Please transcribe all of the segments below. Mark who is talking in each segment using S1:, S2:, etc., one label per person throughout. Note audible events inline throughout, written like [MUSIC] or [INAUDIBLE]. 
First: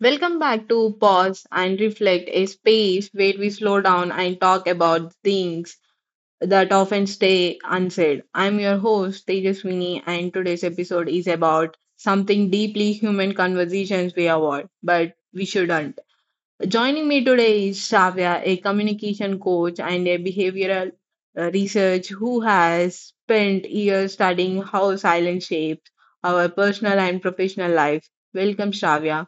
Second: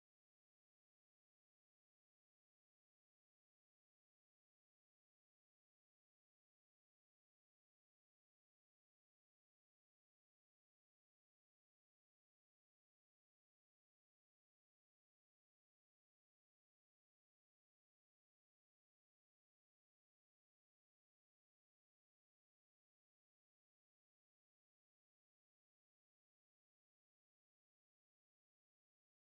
S1: Welcome back to Pause and Reflect, a space where we slow down and talk about things that often stay unsaid. I'm your host, Tejaswini, and today's episode is about something deeply human conversations we avoid, but we shouldn't. Joining me today is Shavya, a communication coach and a behavioral research who has spent years studying how silence shapes our personal and professional life. Welcome, Shavya.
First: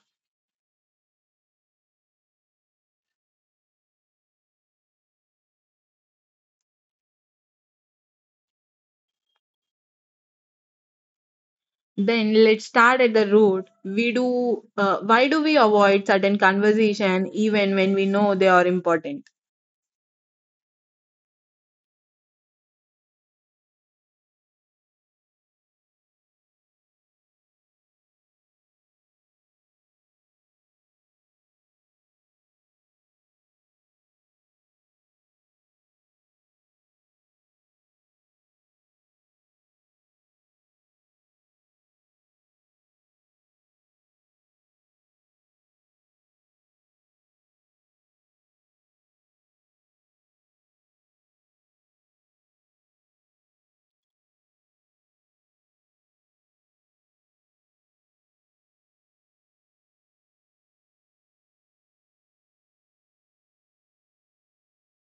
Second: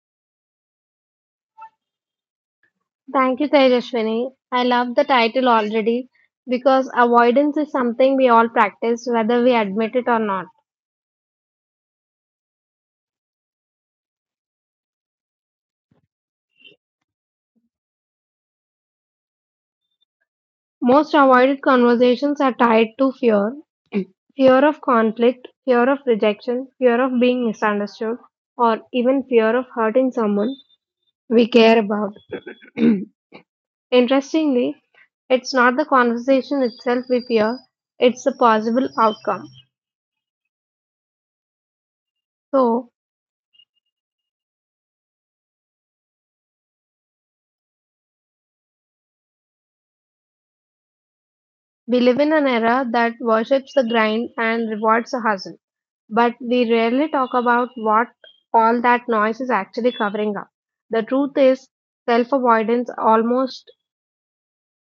S2: Thank you, Tejaswini. I love the title already because avoidance is something we all practice whether we admit it or not.
S1: Then let's start at the root. We do why do we avoid certain conversation even when we know they are important?
S2: Most avoided conversations are tied to fear of conflict, fear of rejection, fear of being misunderstood, or even fear of hurting someone we care about. [CLEARS THROAT] Interestingly, it's not the conversation itself we fear, it's the possible outcome. So, we live in an era that worships the grind and rewards the hustle, but we rarely talk about what all that noise is actually covering up. The truth is, self avoidance almost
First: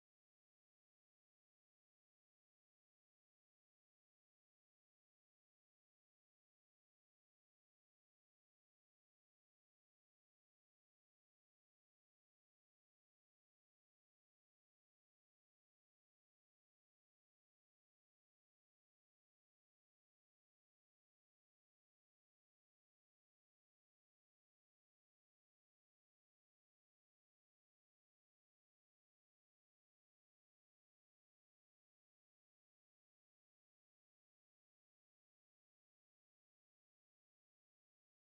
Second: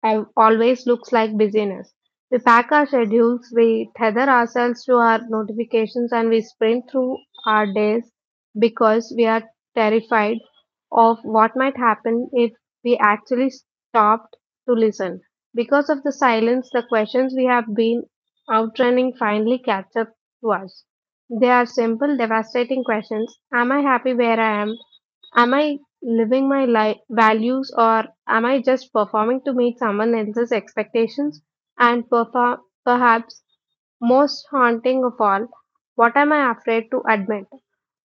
S2: al- always looks like busyness. We pack our schedules, we tether ourselves to our notifications, and we sprint through our days because we are terrified of what might happen if we actually stopped to listen. Because of the silence, the questions we have been outrunning finally catch up to us. They are simple, devastating questions. Am I happy where I am? Am I living my life values or am I just performing to meet someone else's expectations? And perfor- Perhaps most haunting of all, what am I afraid to admit?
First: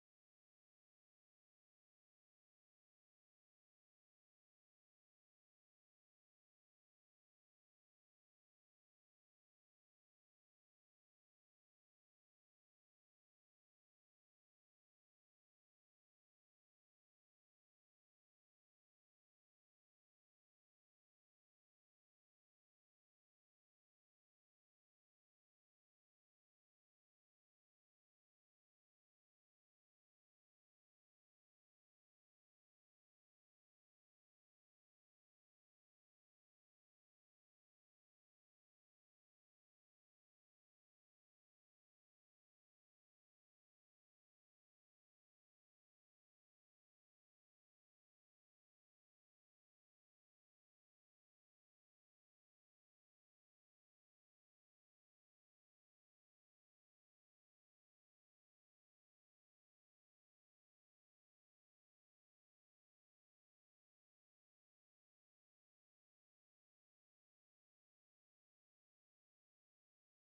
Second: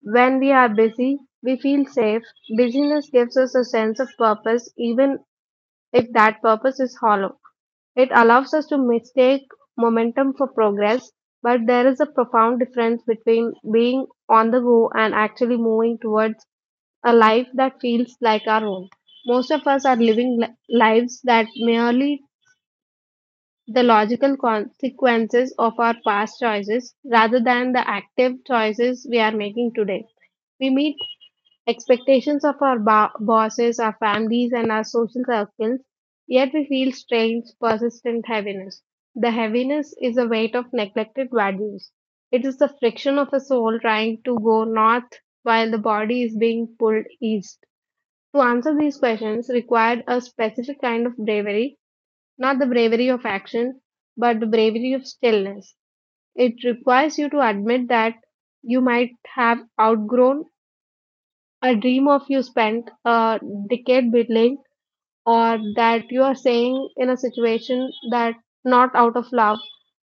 S2: When we are busy, we feel safe. Busyness gives us a sense of purpose, even if that purpose is hollow. It allows us to mistake momentum for progress, but there is a profound difference between being on the go and actually moving towards a life that feels like our own. Most of us are living lives that merely the logical consequences of our past choices rather than the active choices we are making today. We meet expectations of our bosses, our families, and our social circles, yet we feel strange, persistent heaviness. The heaviness is a weight of neglected values. It is the friction of a soul trying to go north while the body is being pulled east. To answer these questions required a specific kind of bravery, not the bravery of action, but the bravery of stillness. It requires you to admit that you might have outgrown a dream of you spent a decade building, or that you are saying in a situation that not out of love,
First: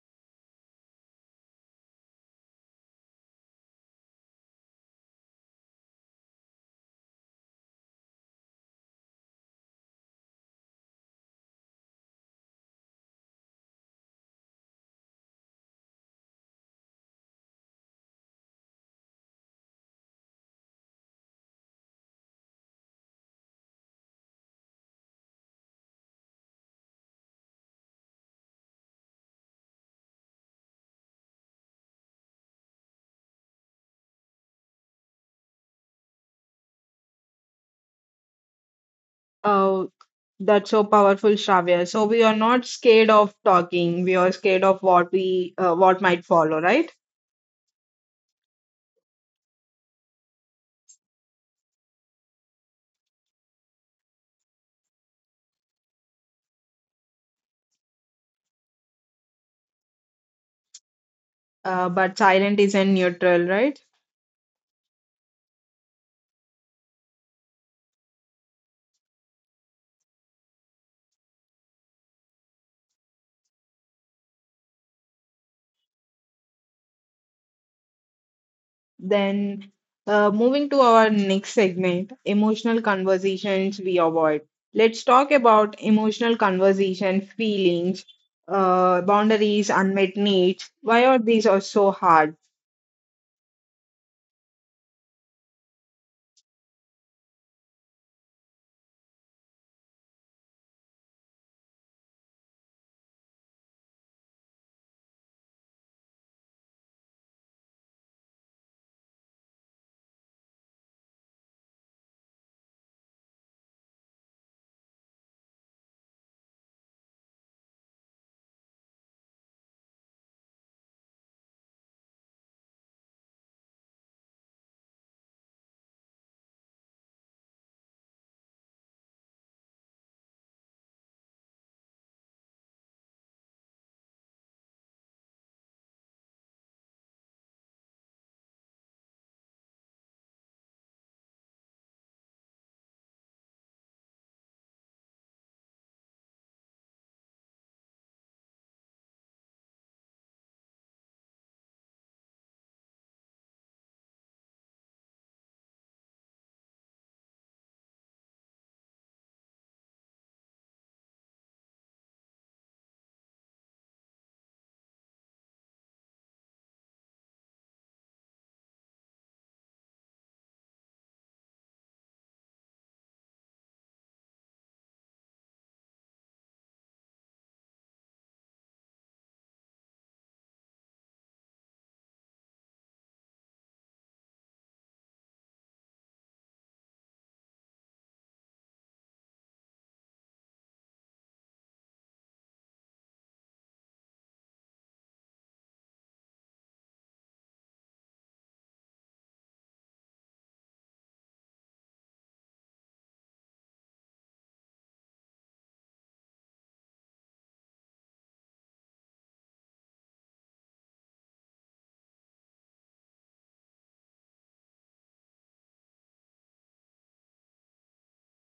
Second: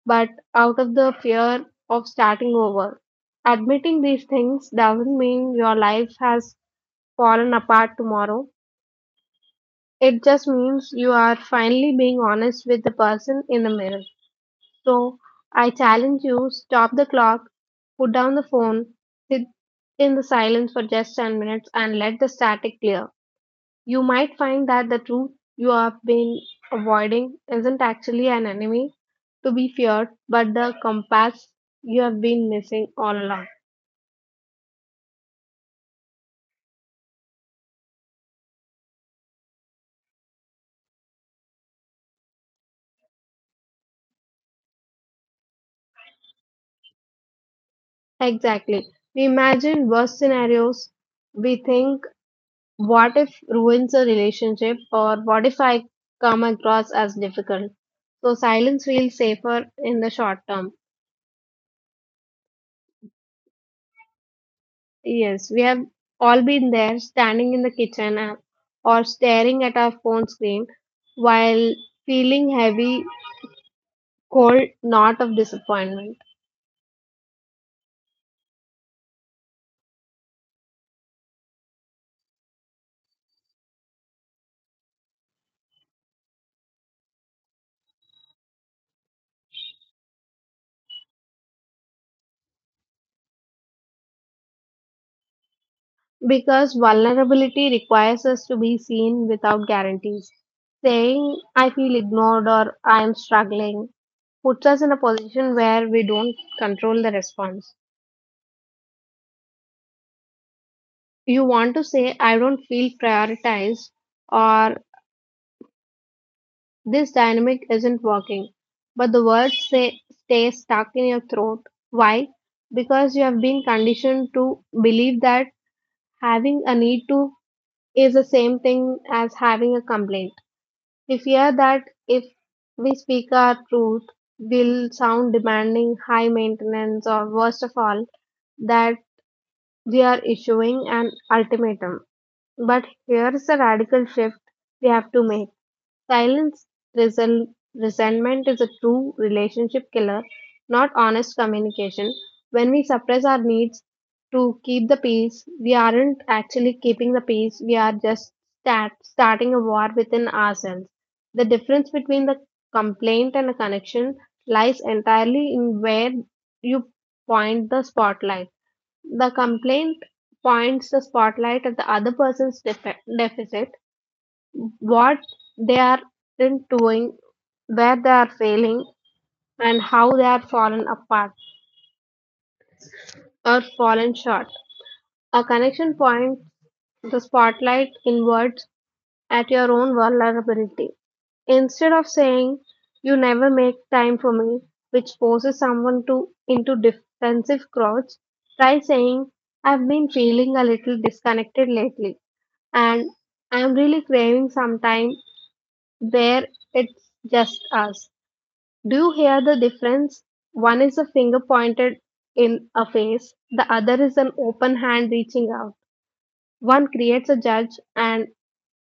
S2: but out of the fear of starting over. Admitting these things doesn't mean your life has fallen apart tomorrow. It just means you are finally being honest with the person in the mirror. So I challenge you, stop the clock, put down the phone, sit in the silence for just 10 minutes, and let the static clear. You might find that the truth you have been avoiding isn't actually an enemy to be feared, but the compass you have been missing all along.
S1: Oh, that's so powerful, Shravya. So we are not scared of talking. We are scared of what might follow, right?
S2: Exactly. We imagine worst scenarios, we think what if ruins a relationship or what if I come across as difficult, so silence feels safer in the short term.
S1: But silent isn't neutral, right?
S2: Yes, we have all been there, standing in the kitchen or staring at our phone screen while feeling heavy, cold knot of disappointment.
S1: Then moving to our next segment, emotional conversations we avoid. Let's talk about emotional conversation, feelings, boundaries, unmet needs. Why are these are so hard?
S2: Because vulnerability requires us to be seen without guarantees, saying I feel ignored or I am struggling puts us in a position where we don't control the response. You want to say, I don't feel prioritized or this dynamic isn't working. But the words say, stay stuck in your throat. Why? Because you have been conditioned to believe that having a need to is the same thing as having a complaint. We fear that if we speak our truth, we'll sound demanding, high maintenance, or worst of all, that we are issuing an ultimatum. But here's the radical shift we have to make. Silence resel- Resentment is a true relationship killer, not honest communication. When we suppress our needs to keep the peace, we aren't actually keeping the peace, we are just starting a war within ourselves. The difference between the complaint and a connection lies entirely in where you point the spotlight. The complaint points the spotlight at the other person's deficit, what they are doing, where they are failing, and how they are fallen apart or fallen short. A connection points the spotlight inwards at your own vulnerability. Instead of saying, you never make time for me, which forces someone to into defensive crouch, try saying, I've been feeling a little disconnected lately and I'm really craving some time where it's just us. Do you hear the difference? One is a finger pointed in a face, the other is an open hand reaching out. One creates a judge and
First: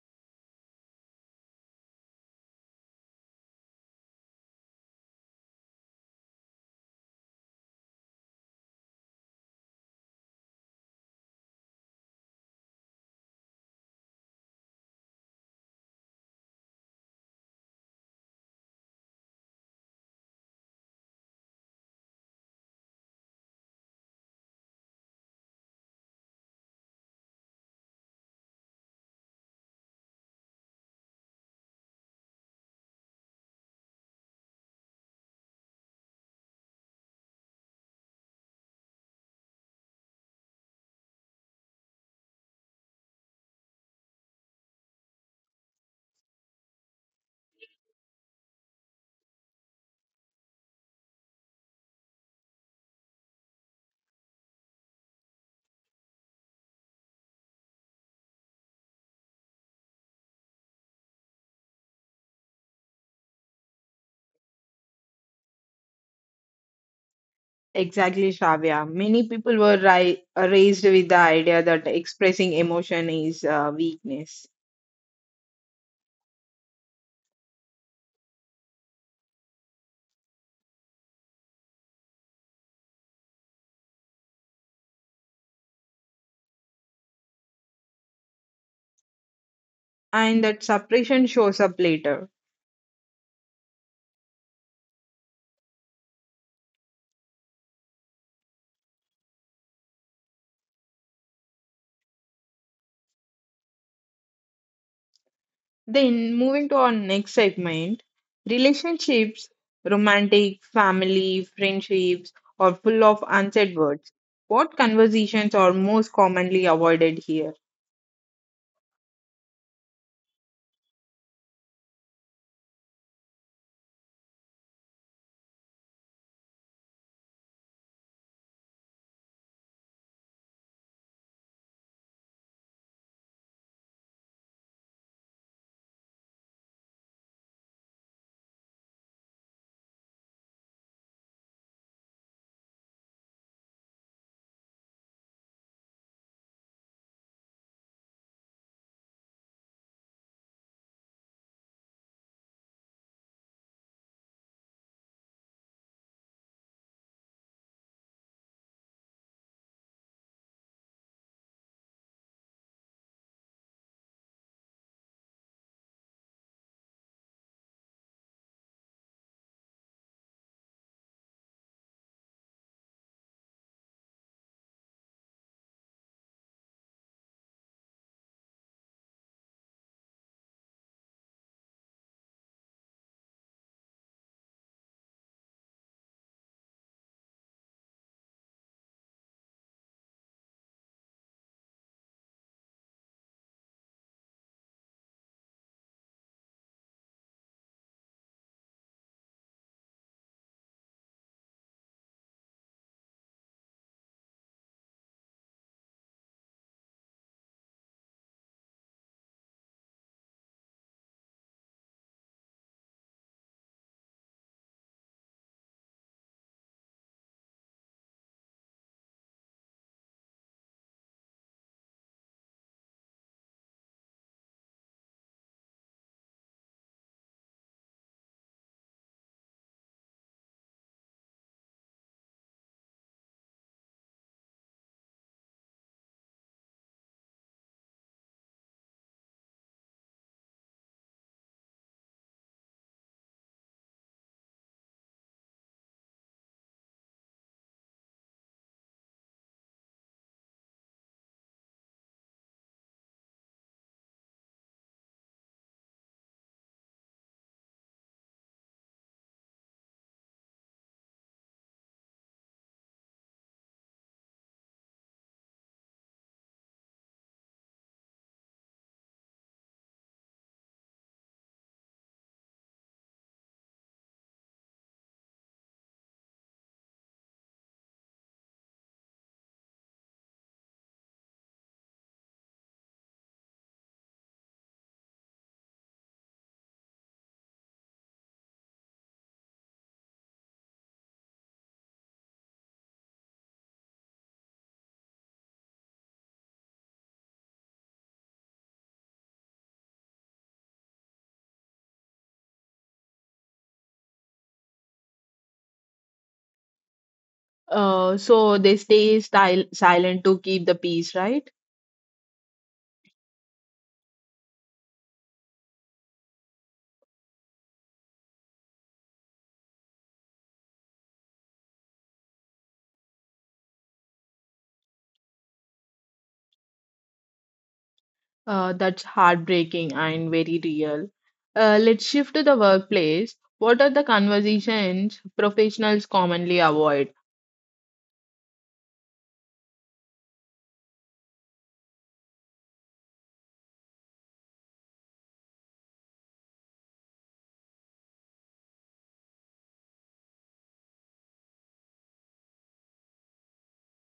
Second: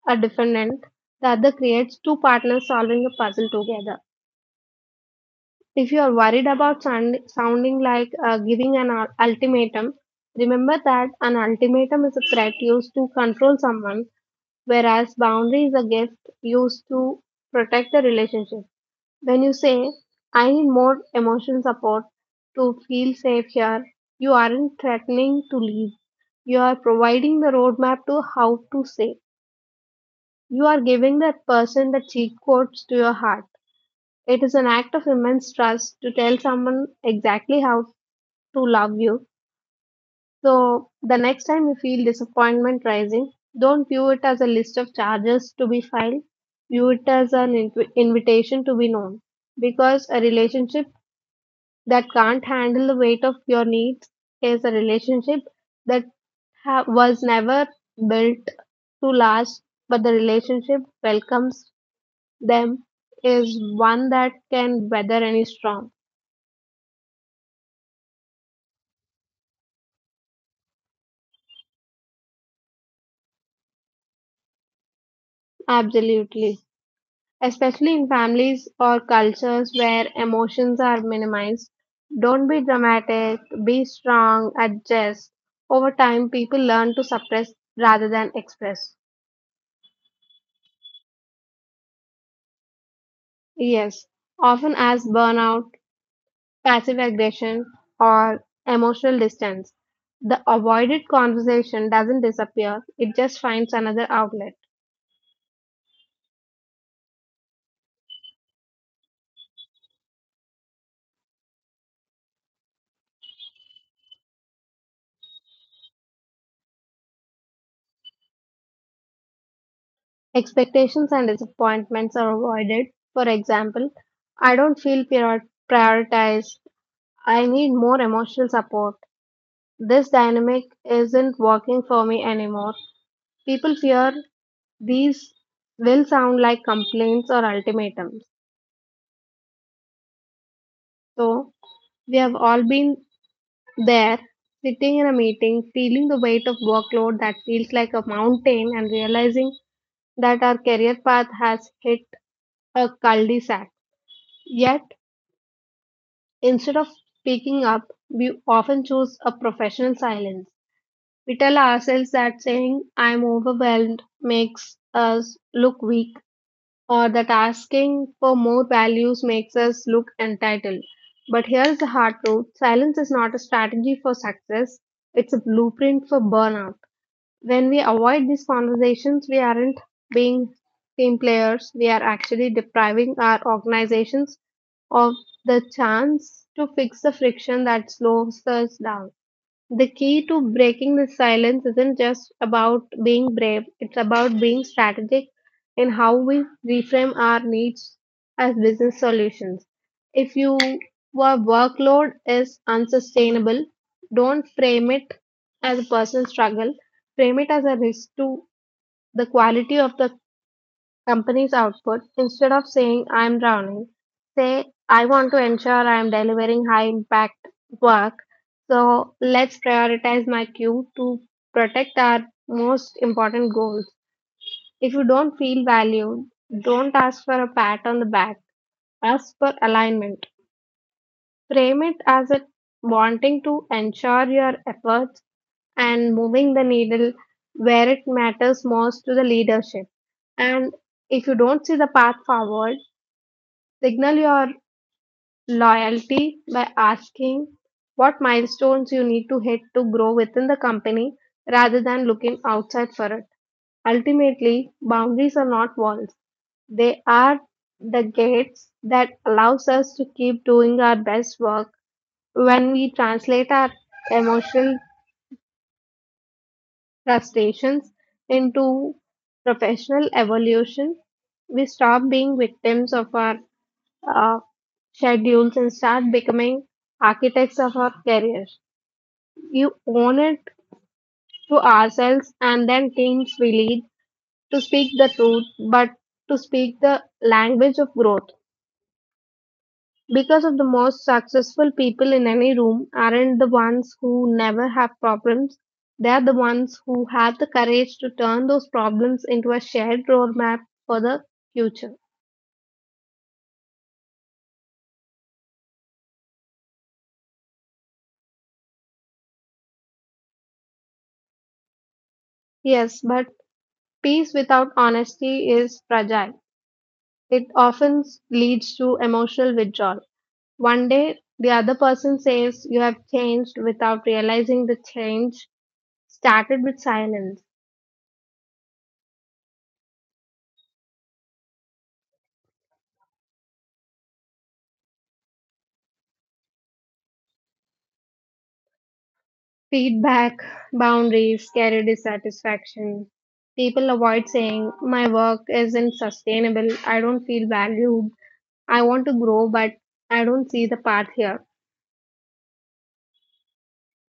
S2: a defendant, the other creates two partners solving a puzzle together. If you are worried about sounding like giving an ultimatum, remember that an ultimatum is a threat used to control someone, whereas boundary is a gift used to protect the relationship. When you say, I need more emotional support to feel safe here, you aren't threatening to leave. You are providing the roadmap to how to say you are giving that person the cheat codes to your heart. It is an act of immense trust to tell someone exactly how to love you. So, the next time you feel disappointment rising, don't view it as a list of charges to be filed. View it as an invitation to be known. Because a relationship that can't handle the weight of your needs is a relationship that was never built to last, but the relationship welcomes them is one that can weather any storm.
S1: Exactly, Shravya. Many people were raised with the idea that expressing emotion is weakness
S2: Absolutely. Especially in families or cultures where emotions are minimized. Don't be dramatic, be strong, adjust. Over time, people learn to suppress rather than express.
S1: and that suppression shows up later.
S2: Yes, often as burnout, passive aggression, or emotional distance. The avoided conversation doesn't disappear, it just finds another outlet.
S1: Then moving to our next segment, relationships, romantic, family, friendships, are full of unsaid words. What conversations are most commonly avoided here?
S2: Expectations and disappointments are avoided. For example, I don't feel prioritized. I need more emotional support. This dynamic isn't working for me anymore. People fear these will sound like complaints or ultimatums. So, we have all been there, sitting in a meeting, feeling the weight of workload that feels like a mountain, and realizing that our career path has hit a cul de sac. Yet, instead of speaking up, we often choose a professional silence. We tell ourselves that saying I'm overwhelmed makes us look weak or that asking for more values makes us look entitled. But here's the hard truth, silence is not a strategy for success, it's a blueprint for burnout. When we avoid these conversations, we aren't being team players, we are actually depriving our organizations of the chance to fix the friction that slows us down. The key to breaking the silence isn't just about being brave, it's about being strategic in how we reframe our needs as business solutions. If you, your workload is unsustainable, don't frame it as a personal struggle, frame it as a risk to the quality of the company's output. Instead of saying I'm drowning, say I want to ensure I'm delivering high impact work. So let's prioritize my queue to protect our most important goals. If you don't feel valued, don't ask for a pat on the back. Ask for alignment. Frame it as a wanting to ensure your efforts and moving the needle where it matters most to the leadership. And if you don't see the path forward, signal your loyalty by asking what milestones you need to hit to grow within the company rather than looking outside for it. Ultimately, boundaries are not walls. They are the gates that allows us to keep doing our best work. When we translate our emotional frustrations into professional evolution, we stop being victims of our uh, schedules and start becoming architects of our career. You own it to ourselves and then teams we lead to speak the truth, but to speak the language of growth. Because of the most successful people in any room aren't the ones who never have problems. They are the ones who have the courage to turn those problems into a shared roadmap for the future.
S1: So they stay style, silent to keep the peace, right?
S2: Yes, but peace without honesty is fragile. It often leads to emotional withdrawal. One day, the other person says you have changed without realizing the change started with silence.
S1: That's heartbreaking and very real. Let's shift to the workplace. What are the conversations professionals commonly avoid?
S2: Feedback, boundaries, career dissatisfaction. People avoid saying, my work isn't sustainable, I don't feel valued, I want to grow, but I don't see the path here.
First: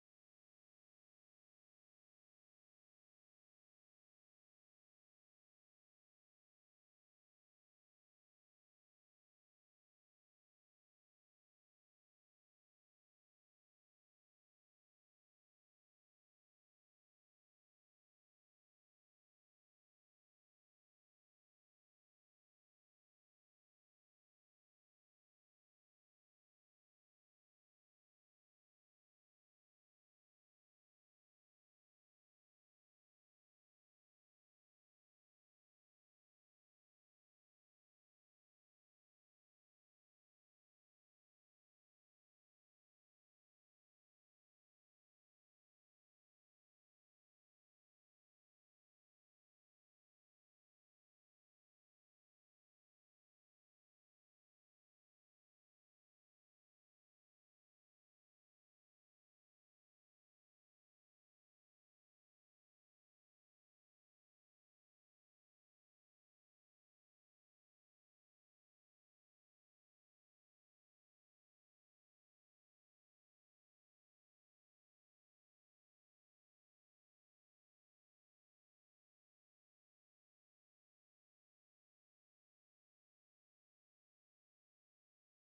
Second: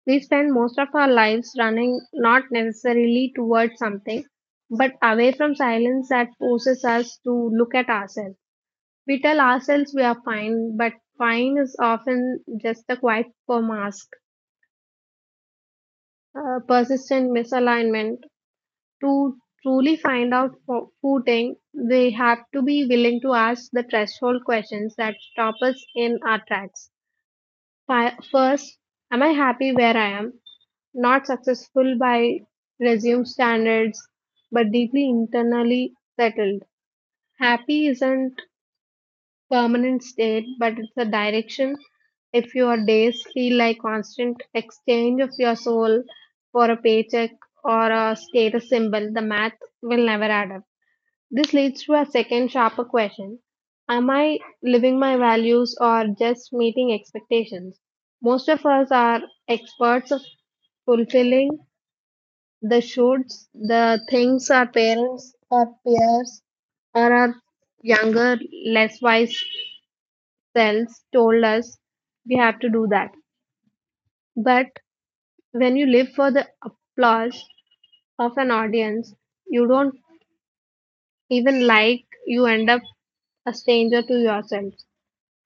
S2: We spend most of our lives running not necessarily towards something, but away from silence that forces us to look at ourselves. We tell ourselves we are fine, but fine is often just a quiet for mask. Persistent misalignment. To truly find out footing, we have to be willing to ask the threshold questions that stop us in our tracks. First, am I happy where I am? Not successful by resume standards, but deeply internally settled. Happy isn't permanent state, but it's a direction. If your days feel like constant exchange of your soul for a paycheck or a status symbol, the math will never add up. This leads to a second, sharper question: am I living my values or just meeting expectations? Most of us are experts of fulfilling the shoulds, the things our parents, our peers, or our younger, less wise selves told us we have to do that. But when you live for the applause of an audience, you don't you end up a stranger to yourself.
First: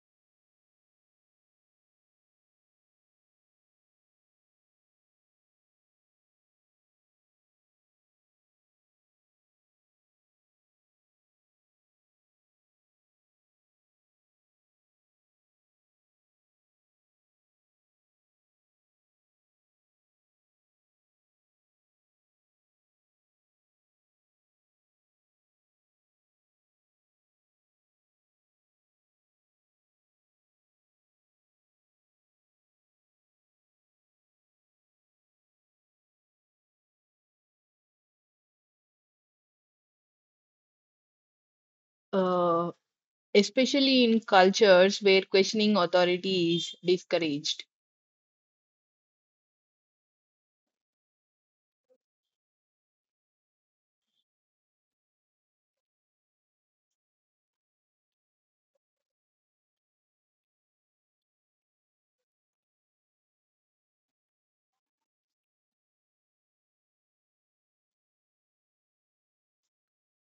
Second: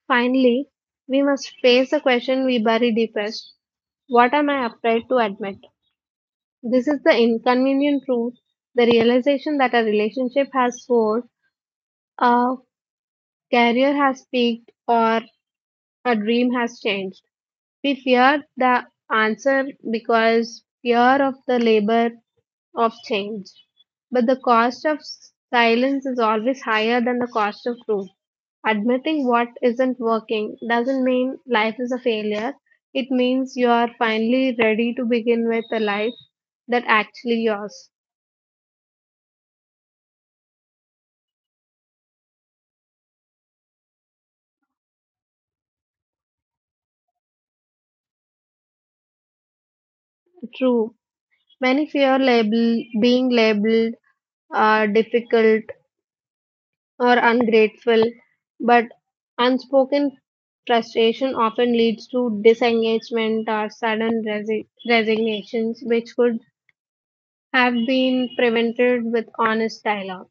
S2: Finally, we must face the question we bury deepest: what am I afraid to admit? This is the inconvenient truth, the realization that a relationship has soared, a career has peaked, or a dream has changed. We fear the answer because fear of the labor of change. But the cost of silence is always higher than the cost of truth. Admitting what isn't working doesn't mean life is a failure. It means you are finally ready to begin with a life that actually yours.
S1: Uh, especially in cultures where questioning authority is discouraged.
S2: True. Many fear label being labeled difficult or ungrateful, but unspoken frustration often leads to disengagement or sudden resignations, which could have been prevented with honest dialogue.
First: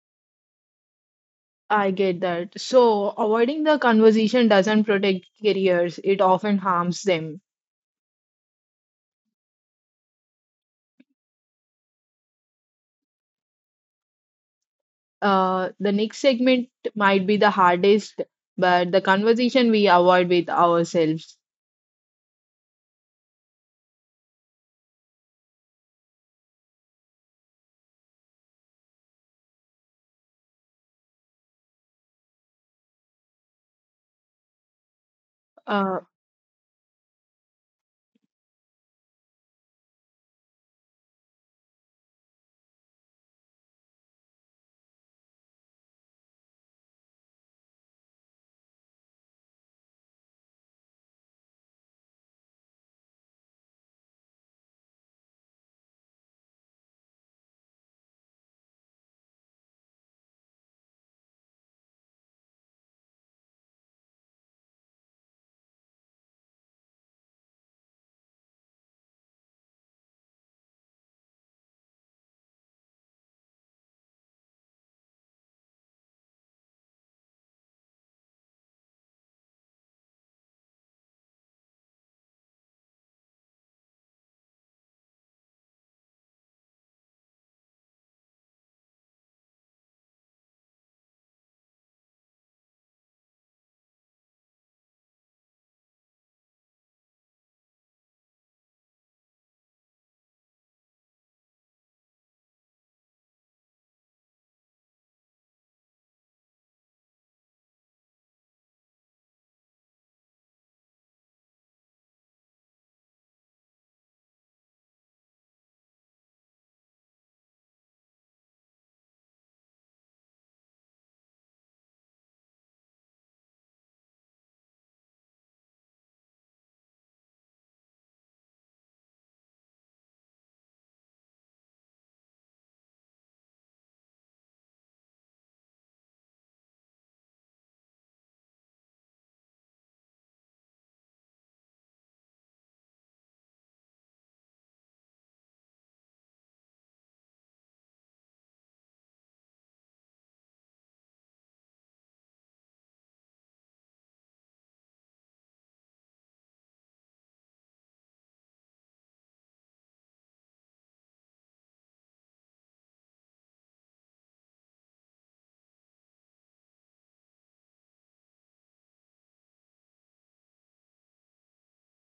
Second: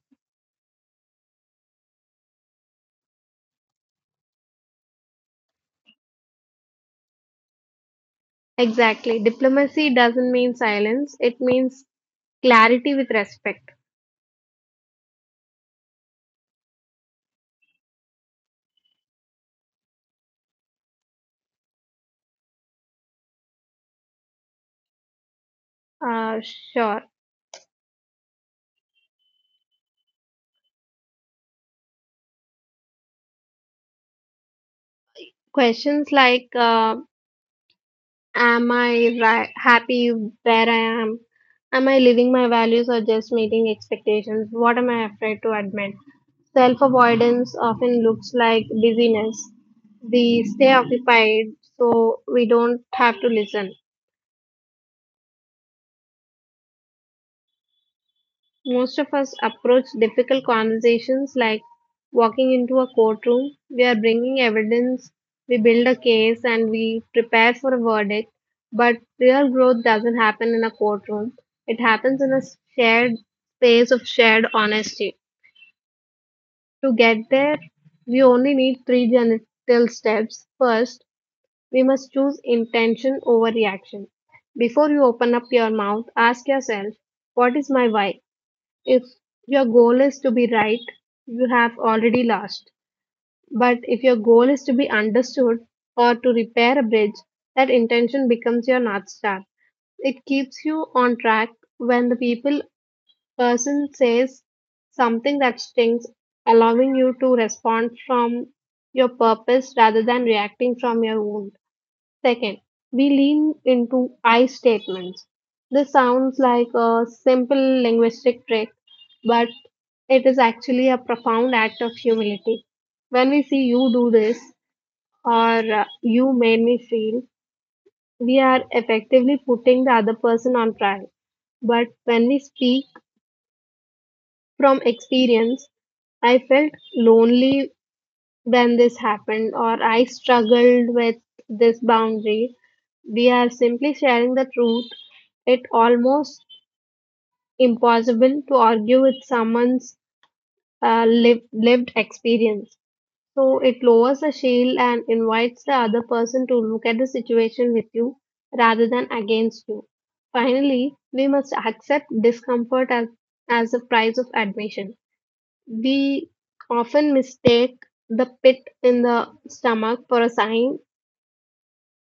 S1: I get that. So, avoiding the conversation doesn't protect careers, it often harms them.
S2: Exactly. Diplomacy doesn't mean silence, it means clarity with respect.
S1: The next segment might be the hardest, but the conversation we avoid with ourselves.
S2: Uh, sure.
S1: Uh,
S2: Questions like am I ri happy where I am? Am I living my values or just meeting expectations? What am I afraid to admit? Self avoidance often looks like busyness. We stay occupied so we don't have to listen. Most of us approach difficult conversations like walking into a courtroom. We are bringing evidence, we build a case, and we prepare for a verdict. But real growth doesn't happen in a courtroom, it happens in a shared space of shared honesty. To get there, we only need three gentle steps. First, we must choose intention over reaction. Before you open up your mouth, ask yourself, what is my why? If your goal is to be right, you have already lost. But if your goal is to be understood or to repair a bridge, that intention becomes your North Star. It keeps you on track when the people person says something that stings, allowing you to respond from your purpose rather than reacting from your wound. Second, we lean into I statements. This sounds like a simple linguistic trick, but it is actually a profound act of humility. When we say you do this or you made me feel, we are effectively putting the other person on trial. But when we speak from experience, I felt lonely when this happened, or I struggled with this boundary, we are simply sharing the truth. It almost impossible to argue with someone's lived experience, so it lowers the shield and invites the other person to look at the situation with you rather than against you. Finally, we must accept discomfort as a price of admission. We often mistake the pit in the stomach for a sign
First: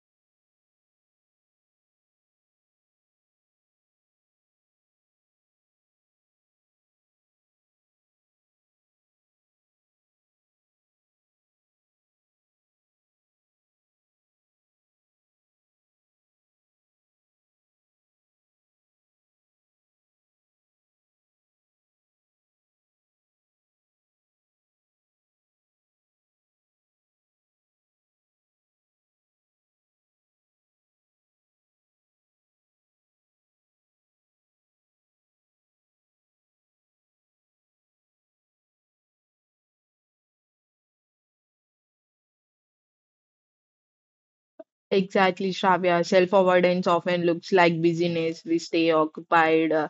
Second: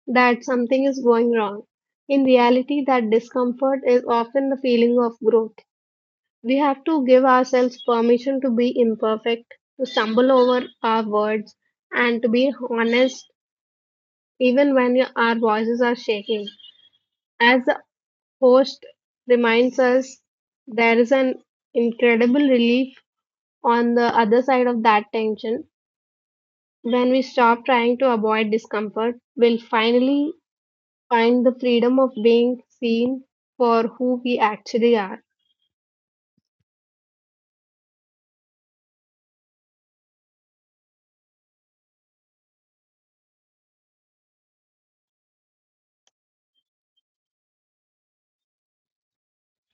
S2: that something is going wrong. In reality, that discomfort is often the feeling of growth. We have to give ourselves permission to be imperfect, to stumble over our words, and to be honest even when our voices are shaking. As the host reminds us, there is an incredible relief on the other side of that tension. When we stop trying to avoid discomfort, we'll finally find the freedom of being seen for who we actually are.
S1: exactly, Shravya. Self avoidance often looks like busyness. We stay occupied, uh,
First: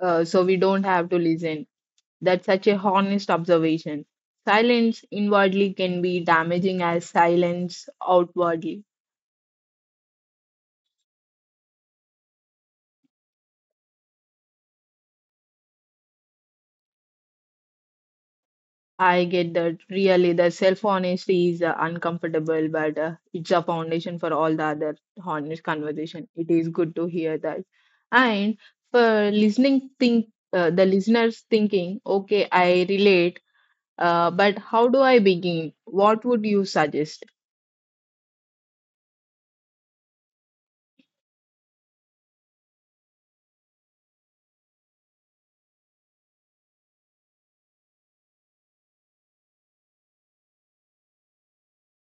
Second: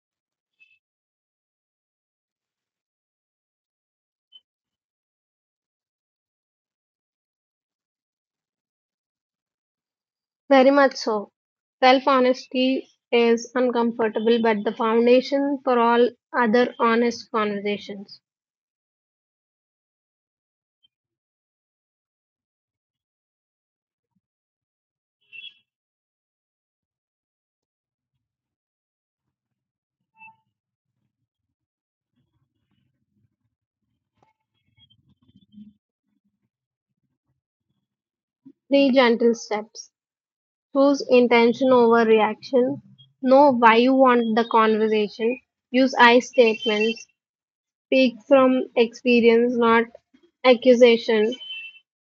S1: uh, so we don't have to listen. That such a honest observation. Silence inwardly can be damaging as silence outwardly.
S2: Very much so. Self honesty is uncomfortable but the foundation for all other honest conversations.
S1: I get that really the self honesty is uncomfortable, but it's a foundation for all the other honest conversation. It is good to hear that. And for listening, think the listeners thinking, okay, I relate, but how do I begin? What would you suggest,
S2: Three gentle steps: choose intention over reaction, know why you want the conversation, use I statements, speak from experience, not accusation,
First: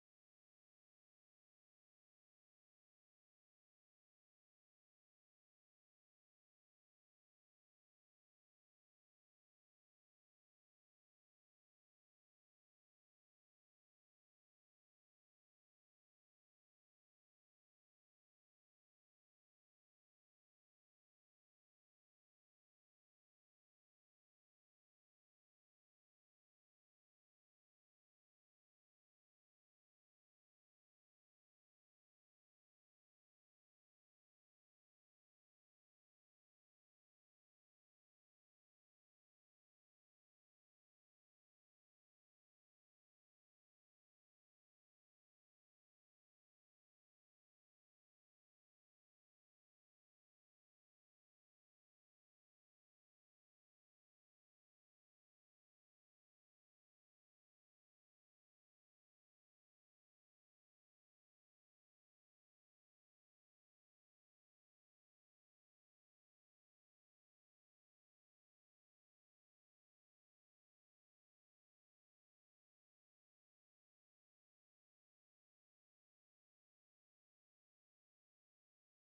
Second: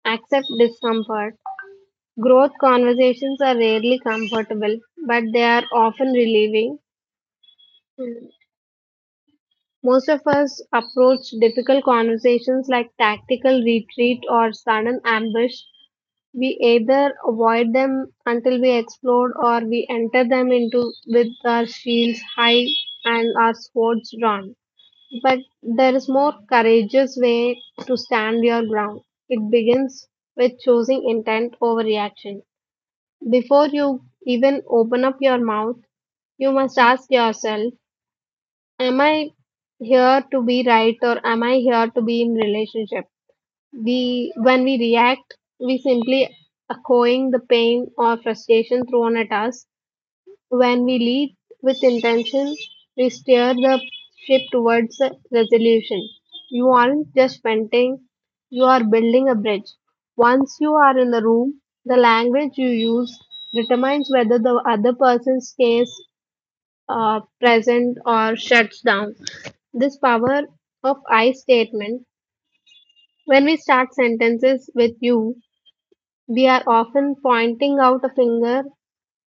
S2: accept discomfort. Growth conversations are rarely comfortable, but they are often relieving. Mm. Most of us approach difficult conversations like tactical retreat or sudden ambush. We either avoid them until we explode or we enter them into with our shields high and our swords drawn. But there is more courageous way to stand your ground. It begins with choosing intent over reaction. Before you even open up your mouth, you must ask yourself, am I here to be right or am I here to be in relationship? When we react, we simply echoing the pain or frustration thrown at us. When we lead with intention, we steer the ship towards a resolution. You aren't just venting, you are building a bridge. Once you are in the room, the language you use determines whether the other person stays present or shuts down. This power of I statement, when we start sentences with you, we are often pointing out a finger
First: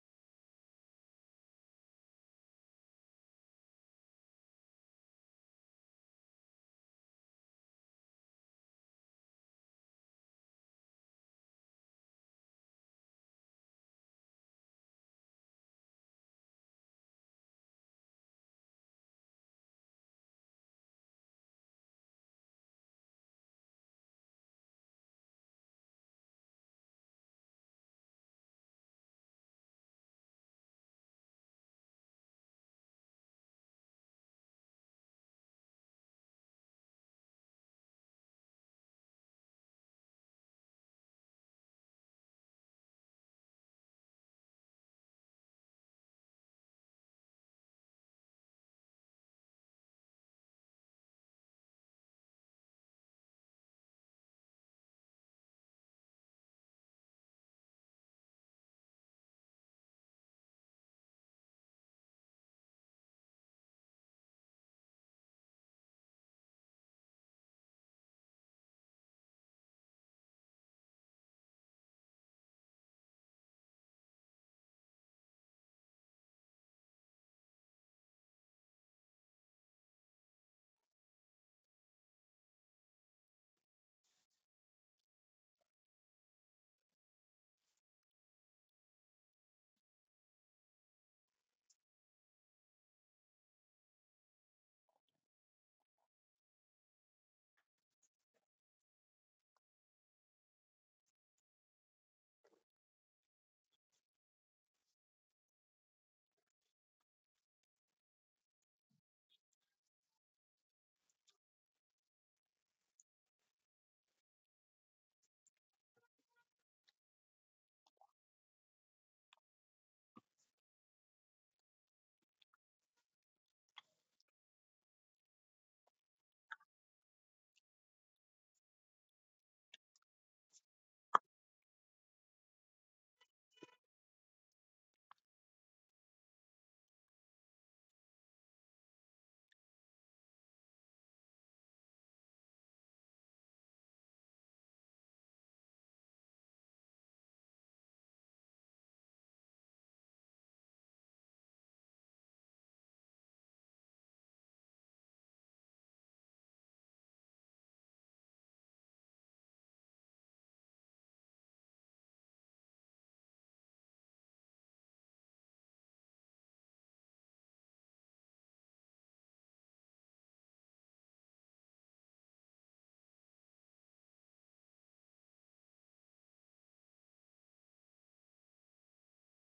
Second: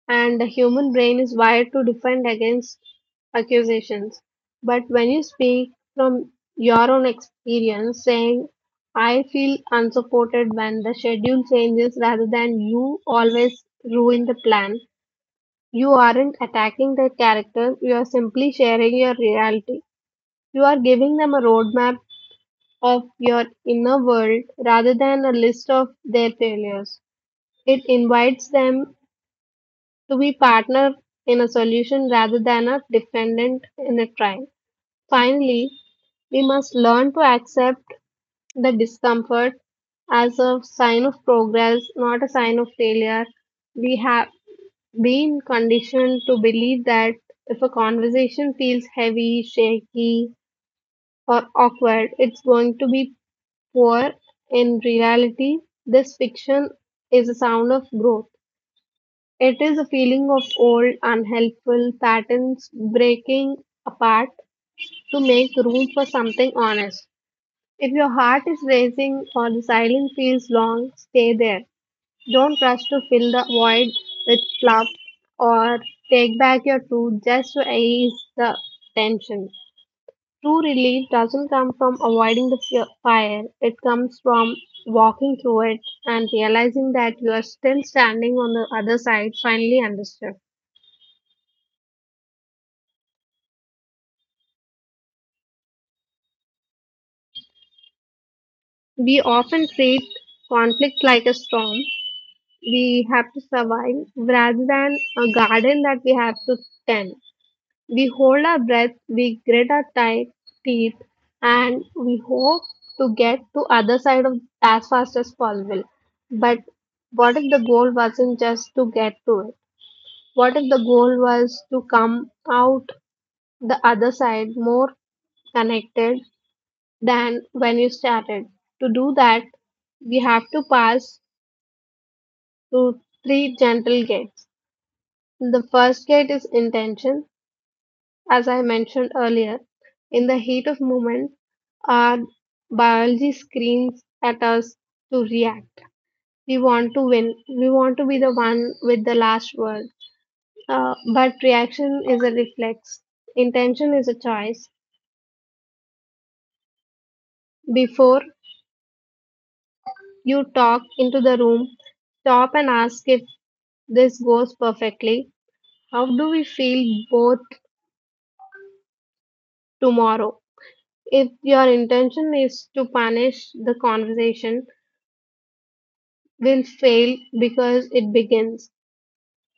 S2: and the human brain is wired to defend against accusations. But when you speak from your own experience, saying, I feel unsupported when the schedule changes rather than you always ruin the plan, you aren't attacking the character, you are simply sharing your reality. You are giving them a roadmap of your inner world rather than a list of their failures. It invites them to be partner in a solution rather than a defendant in a trial. Finally, we must learn to accept the discomfort as a sign of progress, not a sign of failure. We have been conditioned to believe that if a conversation feels heavy, shaky, or awkward, it's going to be poor. In reality, this fiction is a sound of growth. It is a feeling of old, unhelpful patterns breaking apart to make room for something honest. If your heart is racing or the silence feels long, stay there. Don't rush to fill the void with fluff or take back your truth just to ease the tension. True relief doesn't come from avoiding the fire, it comes from walking through it and realizing that you are still standing on the other side, finally understood. We often treat conflict like a storm we have to survive rather than a garden that we have to tend. We hold our breath, we grit our teeth, and we hope to get to other side of as fast as possible. But what if the goal wasn't just to get to it? What if the goal was to come out the other side more connected than when you started? To do that, we have to pass to three gentle gates. The first gate is intention, as I mentioned earlier. In the heat of moment, our biology screams at us to react. We want to win. We want to be the one with the last word. But reaction is a reflex. Intention is a choice. Before you talk into the room, stop and ask if this goes perfectly. How do we feel both tomorrow? If your intention is to punish, the conversation will fail because it begins.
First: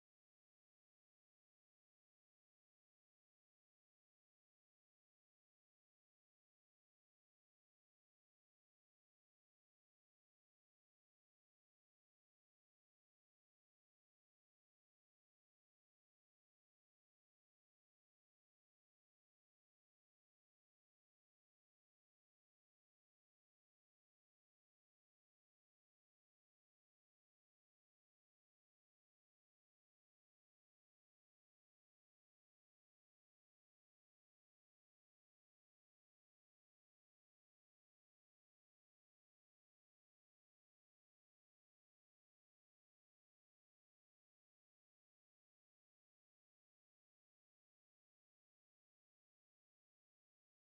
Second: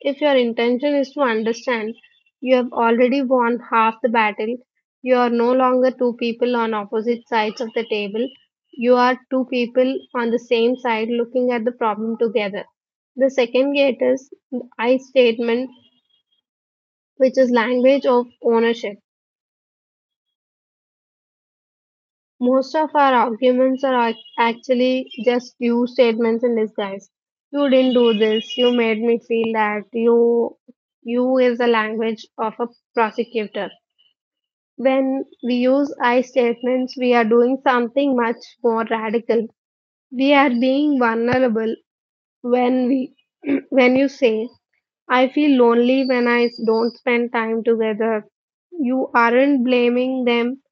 S2: If your intention is to understand, you have already won half the battle. You are no longer two people on opposite sides of the table. You are two people on the same side looking at the problem together. The second gate is the I statement, which is language of ownership. Most of our arguments are actually just you statements in disguise. You didn't do this. You made me feel that. You is the language of a prosecutor. When we use I statements, we are doing something much more radical. We are being vulnerable when [CLEARS THROAT] when you say, I feel lonely when I don't spend time together. You aren't blaming them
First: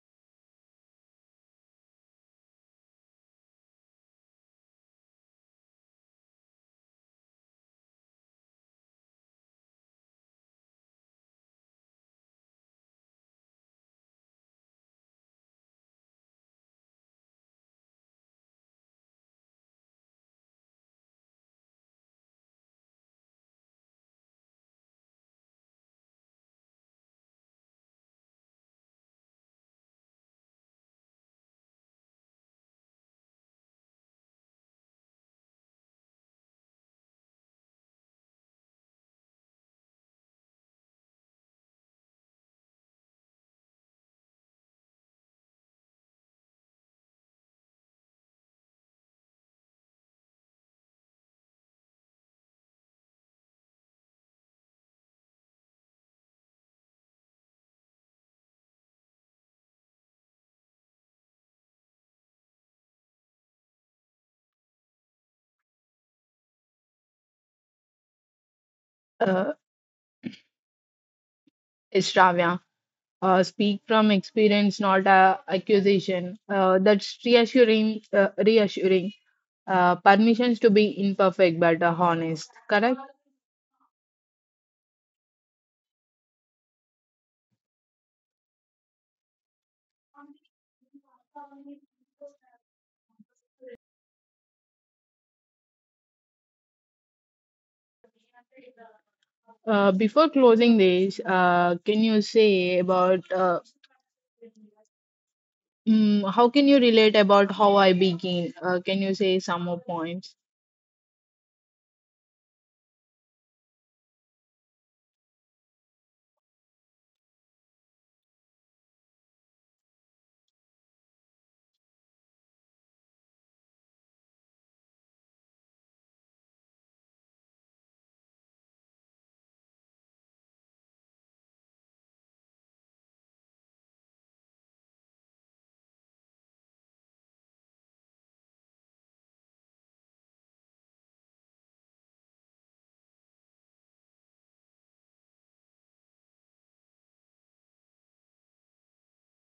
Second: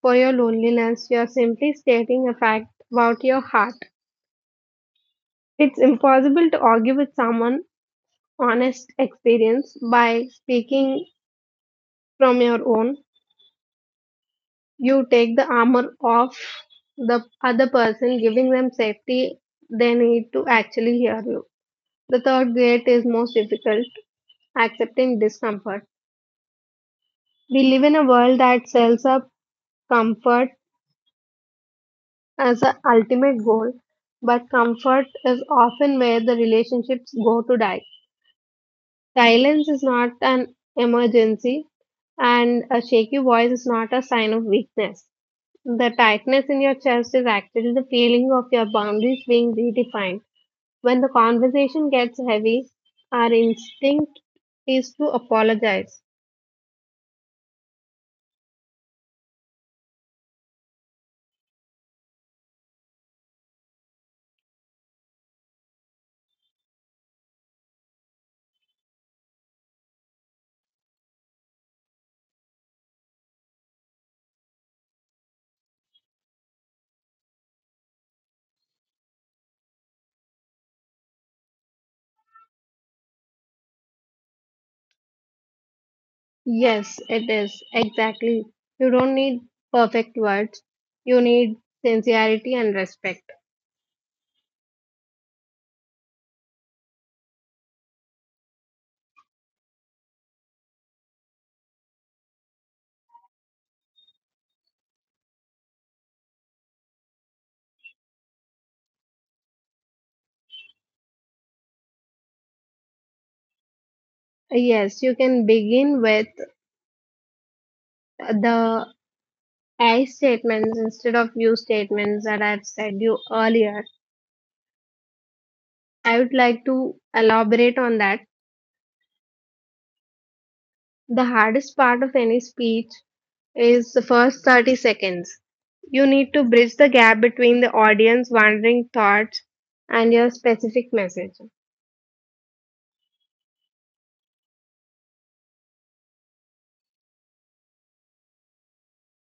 S2: for your loneliness. You are simply stating a fact about your heart. It's impossible to argue with someone honest experience by speaking from your own. You take the armor off the other person, giving them safety they need to actually hear you. The third gate is most difficult: accepting discomfort. We live in a world that sells up comfort as the ultimate goal, but comfort is often where the relationships go to die. Silence is not an emergency, and a shaky voice is not a sign of weakness. The tightness in your chest is actually the feeling of your boundaries being redefined. When the conversation gets heavy, our instinct is to apologize.
S1: uh, Shravya? Uh, speak from experience, not accusation. That's reassuring. Reassuring. Permissions to be imperfect but honest. Correct.
S2: Yes, it is. Exactly. You don't need perfect words, you need sincerity and respect.
S1: Before closing this, can you say about how can you relate about how I begin? Can you say some more points?
S2: Yes, you can begin with the I statements instead of you statements that I've said you earlier. I would like to elaborate on that. The hardest part of any speech is the first 30 seconds. You need to bridge the gap between the audience wandering thoughts and your specific message.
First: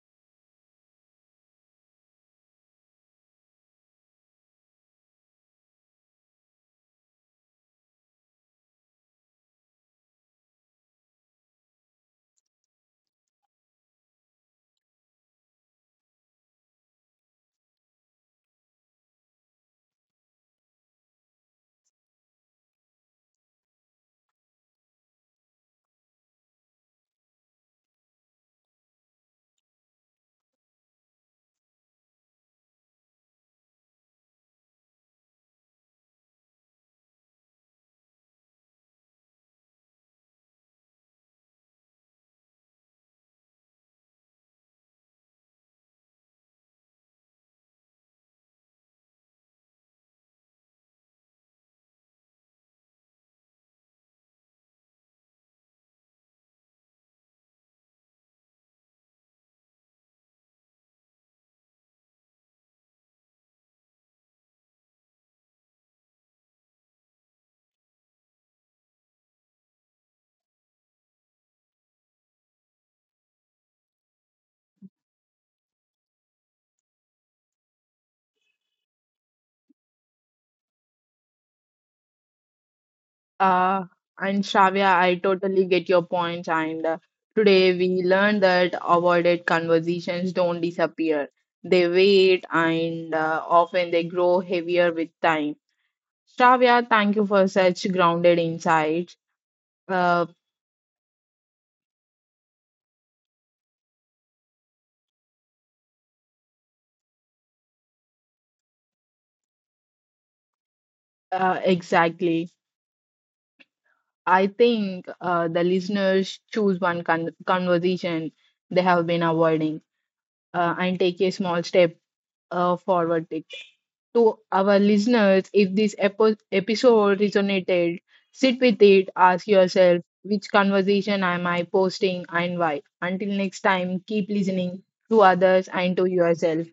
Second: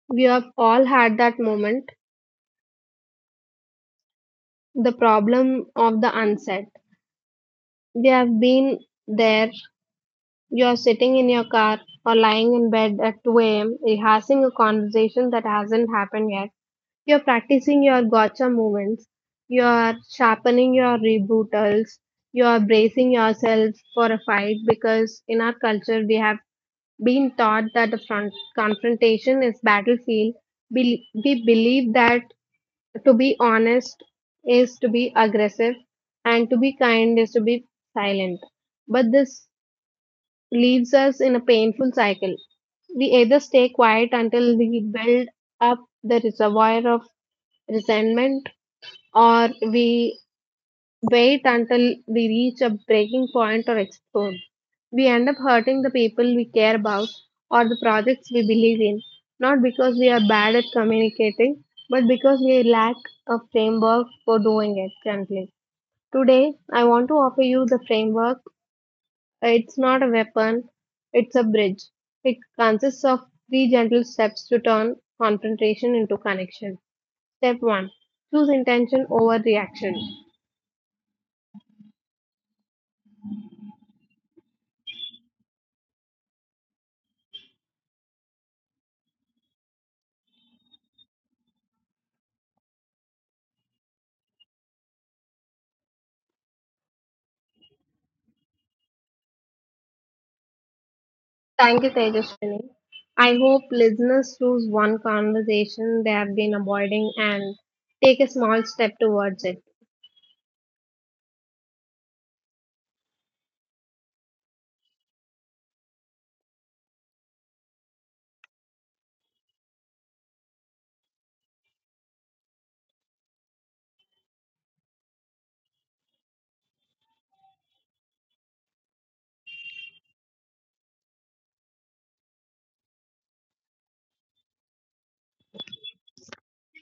S2: We have all had that moment, the problem of the unsaid. We have been there. You are sitting in your car or lying in bed at 2 a.m., rehearsing a conversation that hasn't happened yet. You are practicing your gotcha movements. You are sharpening your rebuttals. You are bracing yourself for a fight because in our culture we have been taught that a front confrontation is battlefield. We believe that to be honest is to be aggressive and to be kind is to be silent. But this leaves us in a painful cycle. We either stay quiet until we build up the reservoir of resentment or we wait until we reach a breaking point or explode. We end up hurting the people we care about or the projects we believe in, not because we are bad at communicating, but because we lack a framework for doing it gently. Today, I want to offer you the framework. It's not a weapon, it's a bridge. It consists of three gentle steps to turn confrontation into connection. Step 1: choose intention over reaction.
S1: Uh, and Shravya, I totally get your point. And today we learned that avoided conversations don't disappear. They wait and often they grow heavier with time. Shravya, thank you for such grounded insights. Uh,
S2: Thank you, Tejaswini. I hope listeners choose one conversation they have been avoiding and take a small step towards it.
S1: exactly. I think the listeners choose one conversation they have been avoiding and take a small step forward to our listeners, if this episode resonated, sit with it, ask yourself which conversation am I posting and why. Until next time, keep listening to others and to yourself.